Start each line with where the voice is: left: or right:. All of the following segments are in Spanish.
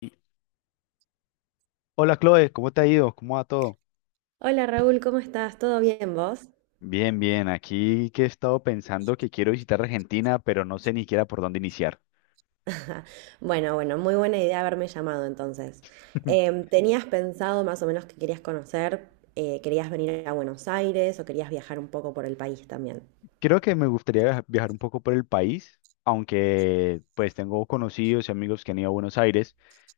left: Y- Hola Chloe, ¿cómo te ha ido? ¿Cómo va todo?
right: Hola Raúl, ¿cómo estás? ¿Todo bien vos?
left: Bien, bien, aquí que he estado pensando que quiero visitar Argentina, pero no sé ni siquiera por dónde iniciar.
right: Bueno, bueno, muy buena idea haberme llamado entonces. ¿Tenías pensado más o menos que querías conocer, querías venir a Buenos Aires o querías viajar un poco por el país también?
left: Creo que me gustaría viajar un poco por el país, aunque pues tengo conocidos y amigos que han ido a Buenos Aires.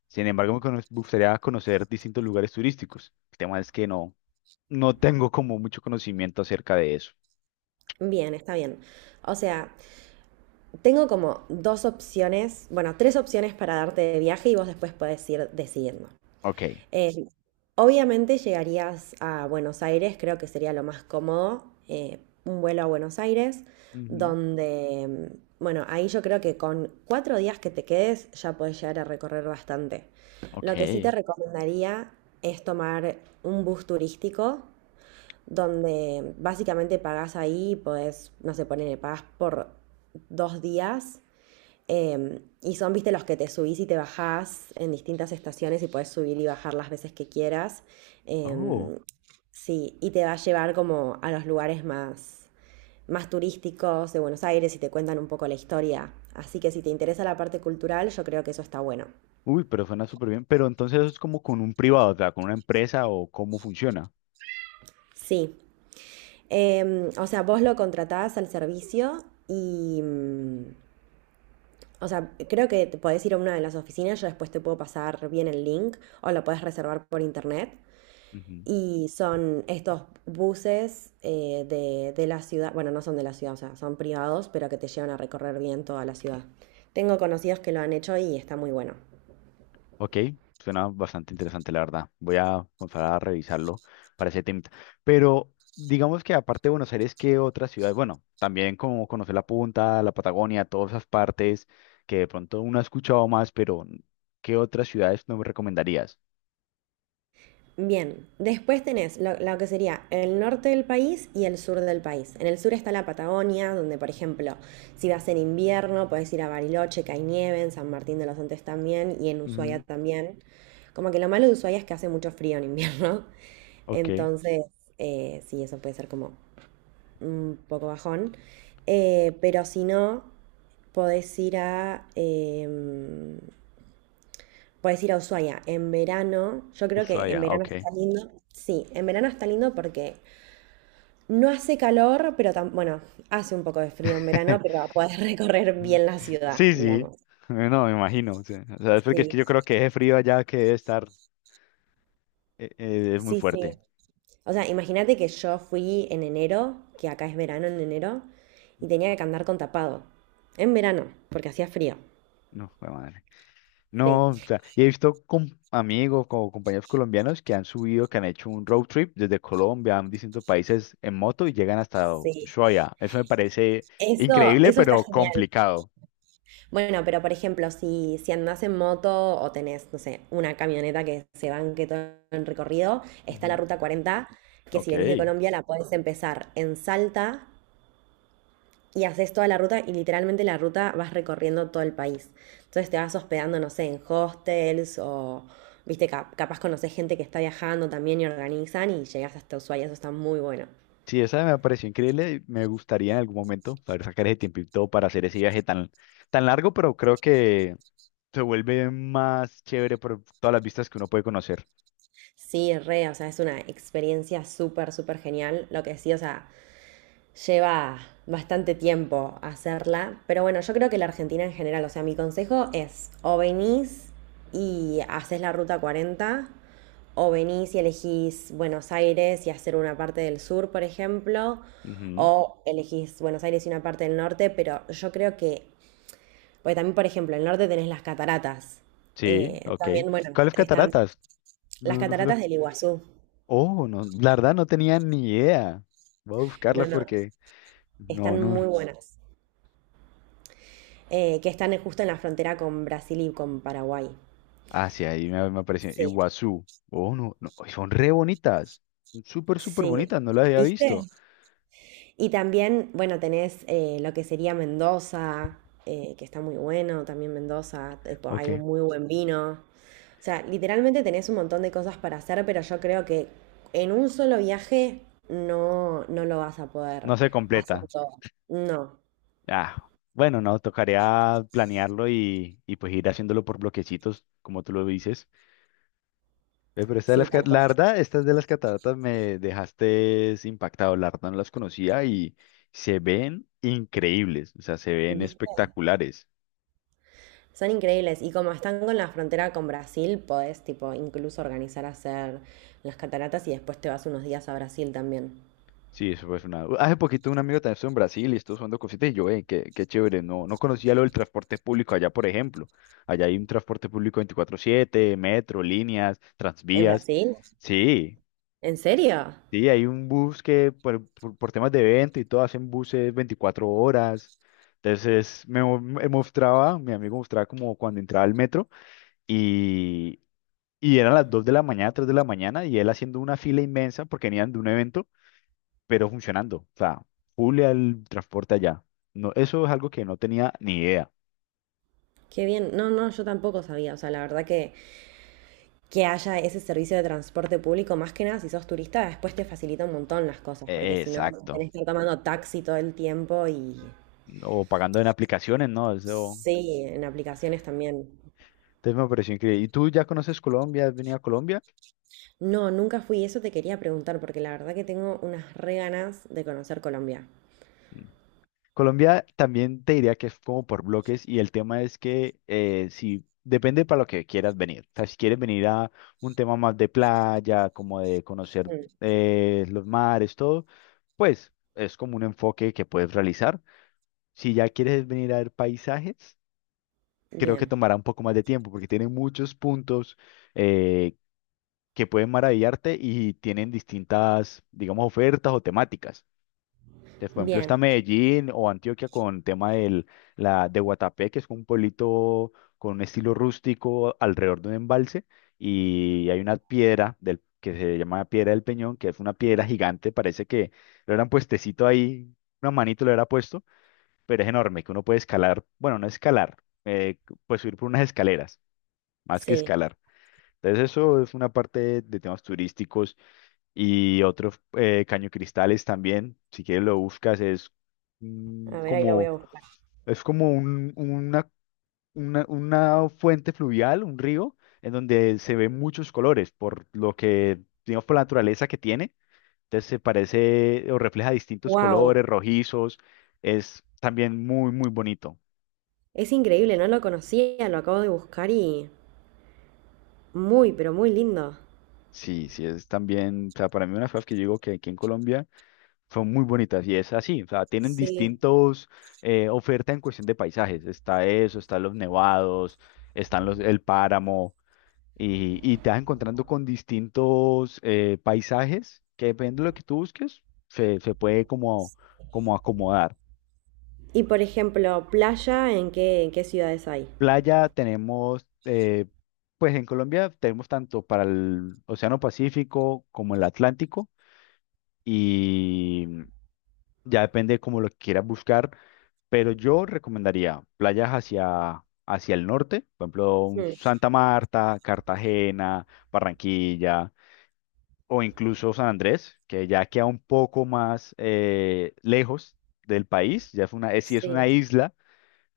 left: Sin embargo, gustaría conocer distintos lugares turísticos. El tema es que no, no tengo como mucho conocimiento acerca de eso.
right: Bien, está bien. O sea, tengo como dos opciones, bueno, tres opciones para darte de viaje y vos después podés ir decidiendo.
left: Ok.
right: Eh, Obviamente llegarías a Buenos Aires, creo que sería lo más cómodo, un vuelo a Buenos Aires,
left: Ujú.
right: donde, bueno, ahí yo creo que con 4 días que te quedes ya puedes llegar a recorrer bastante. Lo que sí te
left: Ok.
right: recomendaría es tomar un bus turístico, donde básicamente pagás ahí, pues, no sé, ponele, pagás por 2 días y son, viste, los que te subís y te bajás en distintas estaciones y puedes subir y bajar las veces que quieras.
left: Oh,
right: Eh, sí, y te va a llevar como a los lugares más, más turísticos de Buenos Aires y te cuentan un poco la historia. Así que si te interesa la parte cultural, yo creo que eso está bueno.
left: uy, pero suena súper bien. Pero entonces eso es como con un privado, o sea, con una empresa o cómo funciona.
right: Sí. O sea, vos lo contratás al servicio y, o sea, creo que te podés ir a una de las oficinas, yo después te puedo pasar bien el link o lo podés reservar por internet.
left: Ujú.
right: Y son estos buses de la ciudad, bueno, no son de la ciudad, o sea, son privados, pero que te llevan a recorrer bien toda la ciudad. Tengo conocidos que lo han hecho y está muy bueno.
left: Ok, suena bastante interesante, la verdad. Voy a comenzar a revisarlo para ese tema. Pero digamos que aparte de Buenos Aires, ¿qué otras ciudades? Bueno, también como conocer la Punta, la Patagonia, todas esas partes que de pronto uno ha escuchado más, pero ¿qué otras ciudades no me recomendarías?
right: Bien, después tenés lo que sería el norte del país y el sur del país. En el sur está la Patagonia, donde por ejemplo, si vas en invierno, puedes ir a Bariloche, que hay nieve, en San Martín de los Andes también y en Ushuaia
left: Ujú.
right: también. Como que lo malo de Ushuaia es que hace mucho frío en invierno.
left: Ok.
right: Entonces, sí, eso puede ser como un poco bajón. Pero si no, podés ir a, eh, podés ir a Ushuaia. En verano, yo creo que en
left: Ushuaia,
right: verano
left: ok.
right: está lindo. Sí, en verano está lindo porque no hace calor, pero bueno, hace un poco de frío en verano, pero podés recorrer
left: Ujú.
right: bien la ciudad,
left: Sí, sí.
right: digamos.
left: No, me imagino. Sí. O sea, es porque es que
right: Sí,
left: yo creo que ese frío allá que debe estar es muy
right: sí, sí.
left: fuerte.
right: O sea, imagínate que yo fui en enero, que acá es verano en enero, y tenía que andar con tapado. En verano, porque hacía frío.
left: No, jue madre. No, o
right: Sí,
left: sea, y he visto amigos o compañeros colombianos que han subido, que han hecho un road trip desde Colombia a distintos países en moto y llegan hasta
right: sí.
left: Ushuaia. Eso me parece
right: Eso,
left: increíble,
right: eso está
left: pero
right: genial.
left: complicado.
right: Bueno, pero por ejemplo, si andás en moto o tenés, no sé, una camioneta que se banque todo el recorrido, está la
left: Ujú.
right: ruta 40 que si
left: Ok.
right: venís de Colombia la podés empezar en Salta y haces toda la ruta y literalmente la ruta vas recorriendo todo el país. Entonces te vas hospedando, no sé, en hostels o, viste, capaz conocés gente que está viajando también y organizan y llegás hasta Ushuaia, eso está muy bueno.
left: Sí, esa me pareció increíble. Y me gustaría en algún momento poder sacar ese tiempito para hacer ese viaje tan, tan largo, pero creo que se vuelve más chévere por todas las vistas que uno puede conocer.
right: Sí, re, o sea, es una experiencia súper, súper genial. Lo que sí, o sea, lleva bastante tiempo hacerla, pero bueno, yo creo que la Argentina en general, o sea, mi consejo es o venís y haces la ruta 40, o venís y elegís Buenos Aires y hacer una parte del sur, por ejemplo,
left: Ujú.
right: o elegís Buenos Aires y una parte del norte, pero yo creo que, porque también, por ejemplo, el norte tenés las cataratas,
left: Sí, ok.
right: también, bueno,
left: ¿Cuáles
right: están
left: cataratas?
right: las
left: No, no sé.
right: cataratas del Iguazú,
left: Oh, no, la verdad no tenía ni idea. Voy a
right: no,
left: buscarlas
right: no,
left: porque no,
right: están
left: no.
right: muy buenas. Que están justo en la frontera con Brasil y con Paraguay.
left: Ah, sí, ahí me, me apareció
right: Sí,
left: Iguazú. Oh, no, no, y son re bonitas. Son súper, súper
right: sí.
left: bonitas, no las había
right: ¿Viste?
left: visto.
right: Y también, bueno, tenés lo que sería Mendoza, que está muy bueno, también Mendoza, hay un
left: Ok,
right: muy buen vino. O sea, literalmente tenés un montón de cosas para hacer, pero yo creo que en un solo viaje no, no lo vas a poder
left: no se
right: hacer
left: completa.
right: todo. No,
left: Ah, bueno, no, tocaría planearlo y pues ir haciéndolo por bloquecitos, como tú lo dices. Pero esta de
right: sí, tal
left: la
right: cual.
left: verdad, estas de las cataratas me dejaste impactado. La verdad no las conocía y se ven increíbles, o sea, se ven espectaculares.
right: Son increíbles y como están con la frontera con Brasil, podés tipo incluso organizar hacer las cataratas y después te vas unos días a Brasil también.
left: Sí, eso fue una... Hace poquito un amigo también estuvo en Brasil y estuvo usando cositas y yo, qué, qué chévere, no, no conocía lo del transporte público allá, por ejemplo. Allá hay un transporte público 24/7, metro, líneas,
right: ¿En
left: transvías.
right: Brasil?
left: Sí,
right: ¿En serio?
left: sí, hay un bus que por temas de evento y todo hacen buses 24 horas. Me mostraba, mi amigo mostraba como cuando entraba al metro y, y eran las 2 de la mañana, 3 de la mañana y él haciendo una fila inmensa porque venían de un evento pero funcionando. O sea, full al transporte allá. No, eso es algo que no tenía ni idea.
right: Qué bien. No, no, yo tampoco sabía. O sea, la verdad que haya ese servicio de transporte público, más que nada si sos turista, después te facilita un montón las cosas, porque si no
left: Exacto.
right: tenés que estar tomando taxi todo el tiempo y
left: O pagando en aplicaciones, ¿no? Eso.
right: sí, en aplicaciones también.
left: Entonces me pareció increíble. ¿Y tú ya conoces Colombia? ¿Has venido a Colombia?
right: No, nunca fui. Eso te quería preguntar porque la verdad que tengo unas re ganas de conocer Colombia.
left: Mm. Colombia también te diría que es como por bloques y el tema es que si depende para lo que quieras venir. O sea, si quieres venir a un tema más de playa, como de conocer
right: Mm.
left: los mares, todo, pues es como un enfoque que puedes realizar. Si ya quieres venir a ver paisajes, creo que
right: Bien.
left: tomará un poco más de tiempo porque tiene muchos puntos eh, que pueden maravillarte y tienen distintas, digamos, ofertas o temáticas. Entonces, por ejemplo,
right: Bien,
left: está Medellín o Antioquia con tema de Guatapé, que es un pueblito con un estilo rústico alrededor de un embalse y hay una piedra que se llama Piedra del Peñón, que es una piedra gigante, parece que lo hubieran puestecito ahí, una manito lo hubiera puesto, pero es enorme, que uno puede escalar, bueno, no escalar, eh, pues subir por unas escaleras más que
right: sí.
left: escalar. Entonces eso es una parte de temas turísticos y otro Caño Cristales también, si quieres lo buscas, es mm,
right: A ver, ahí lo voy
left: como,
right: a buscar.
left: es como una fuente fluvial, un río, en donde se ven muchos colores, por lo que, digamos, por la naturaleza que tiene. Entonces se parece o refleja distintos colores,
right: Wow,
left: rojizos, es también muy, muy bonito.
right: es increíble, no lo conocía, lo acabo de buscar y muy, pero muy lindo.
left: Sí, sí, es también, o sea, para mí una de las cosas que yo digo que aquí en Colombia son muy bonitas y es así, o sea, tienen
right: Sí.
left: distintos ofertas en cuestión de paisajes. Está eso, están los nevados, están el páramo y te vas encontrando con distintos paisajes que depende de lo que tú busques, se puede como, como acomodar.
right: Y por ejemplo, playa, ¿en qué ciudades hay?
left: Playa tenemos, pues en Colombia tenemos tanto para el Océano Pacífico como el Atlántico y ya depende como lo que quieras buscar. Pero yo recomendaría playas hacia, hacia el norte, por ejemplo, un
right: Mm,
left: Santa Marta, Cartagena, Barranquilla o incluso San Andrés, que ya queda un poco más lejos del país. Ya es sí es una
right: sí.
left: isla,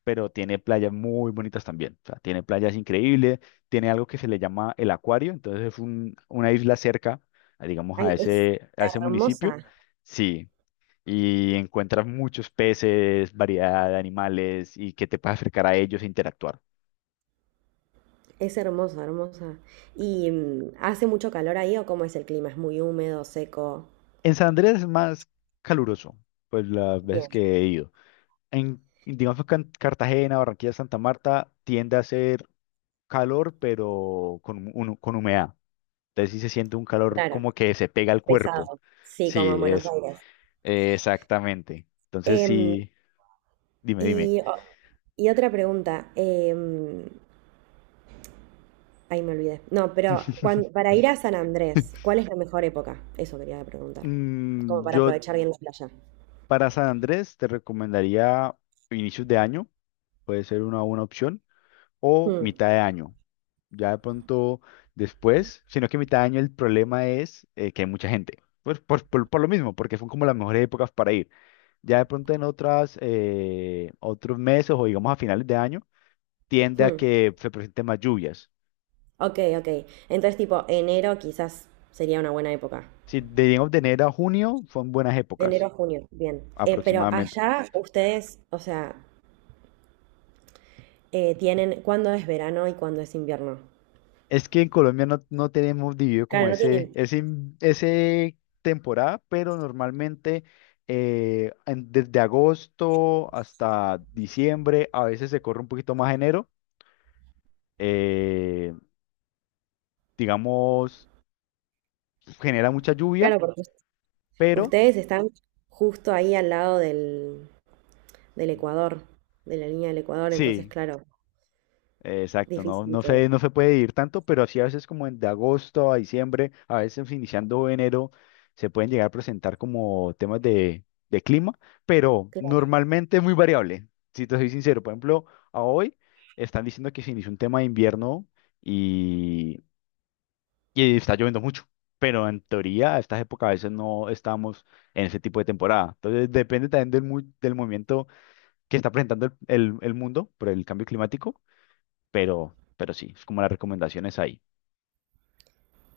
left: pero tiene playas muy bonitas también. O sea, tiene playas increíbles, tiene algo que se le llama el acuario, entonces es una isla cerca, digamos,
right: Ay,
left: a ese municipio.
right: hermosa,
left: Sí, y encuentras muchos peces, variedad de animales y que te puedes acercar a ellos e interactuar.
right: es hermosa, hermosa. ¿Y hace mucho calor ahí o cómo es el clima? ¿Es muy húmedo, seco?
left: En San Andrés es más caluroso, pues las veces
right: Bien,
left: que he ido. En, digamos que en Cartagena, Barranquilla, Santa Marta tiende a ser calor, pero con humedad. Entonces sí se siente un calor
right: claro,
left: como que se pega al cuerpo.
right: pesado. Sí, como en
left: Sí,
right: Buenos
left: es
right: Aires.
left: exactamente. Entonces
right: Em,
left: sí, dime, dime.
right: y, o- y otra pregunta, ahí me olvidé. No, pero para ir a San Andrés, ¿cuál es la mejor época? Eso quería preguntar. Como
left: Mm,
right: para
left: yo
right: aprovechar bien la playa.
left: Para San Andrés te recomendaría inicios de año, puede ser una buena opción, o
right: Hmm,
left: mitad de año. Ya de pronto después, sino que mitad de año el problema es que hay mucha gente. Pues por lo mismo, porque son como las mejores épocas para ir. Ya de pronto en otras, otros meses o digamos a finales de año, tiende a
right: hmm.
left: que se presenten más lluvias.
right: Ok, ok. Entonces, tipo, enero quizás sería una buena época.
left: Si digamos de enero a junio son buenas
right: De enero
left: épocas
right: a junio, bien. Pero
left: aproximadamente.
right: allá ustedes, o sea, tienen cuándo es verano y cuándo es invierno.
left: Es que en Colombia no, no tenemos dividido como
right: Claro, no tienen.
left: ese temporada, pero normalmente desde agosto hasta diciembre, a veces se corre un poquito más enero, eh, digamos, genera mucha lluvia,
right: Claro, porque
left: pero
right: ustedes están justo ahí al lado del, Ecuador, de la línea del Ecuador, entonces,
left: sí,
right: claro,
left: exacto,
right: difícil
left: no se puede ir tanto, pero sí a veces como en de agosto a diciembre, a veces iniciando enero, se pueden llegar a presentar como temas de clima, pero
right: que...
left: normalmente es muy variable. Si te soy sincero, por ejemplo, a hoy están diciendo que se inició un tema de invierno y, y está lloviendo mucho, pero en teoría a estas épocas a veces no estamos en ese tipo de temporada. Entonces depende también del movimiento que está presentando el mundo por el cambio climático pero sí, es como las recomendaciones ahí.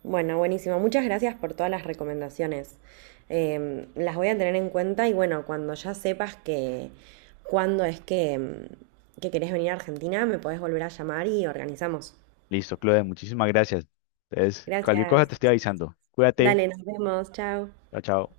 right: Bueno, buenísimo. Muchas gracias por todas las recomendaciones. Las voy a tener en cuenta y bueno, cuando ya sepas que cuándo es que querés venir a Argentina, me podés volver a llamar y organizamos.
left: Listo, Claudia, muchísimas gracias. Entonces, cualquier cosa
right: Gracias.
left: te estoy avisando. Cuídate.
right: Dale, nos vemos. Chao.
left: Chao, chao.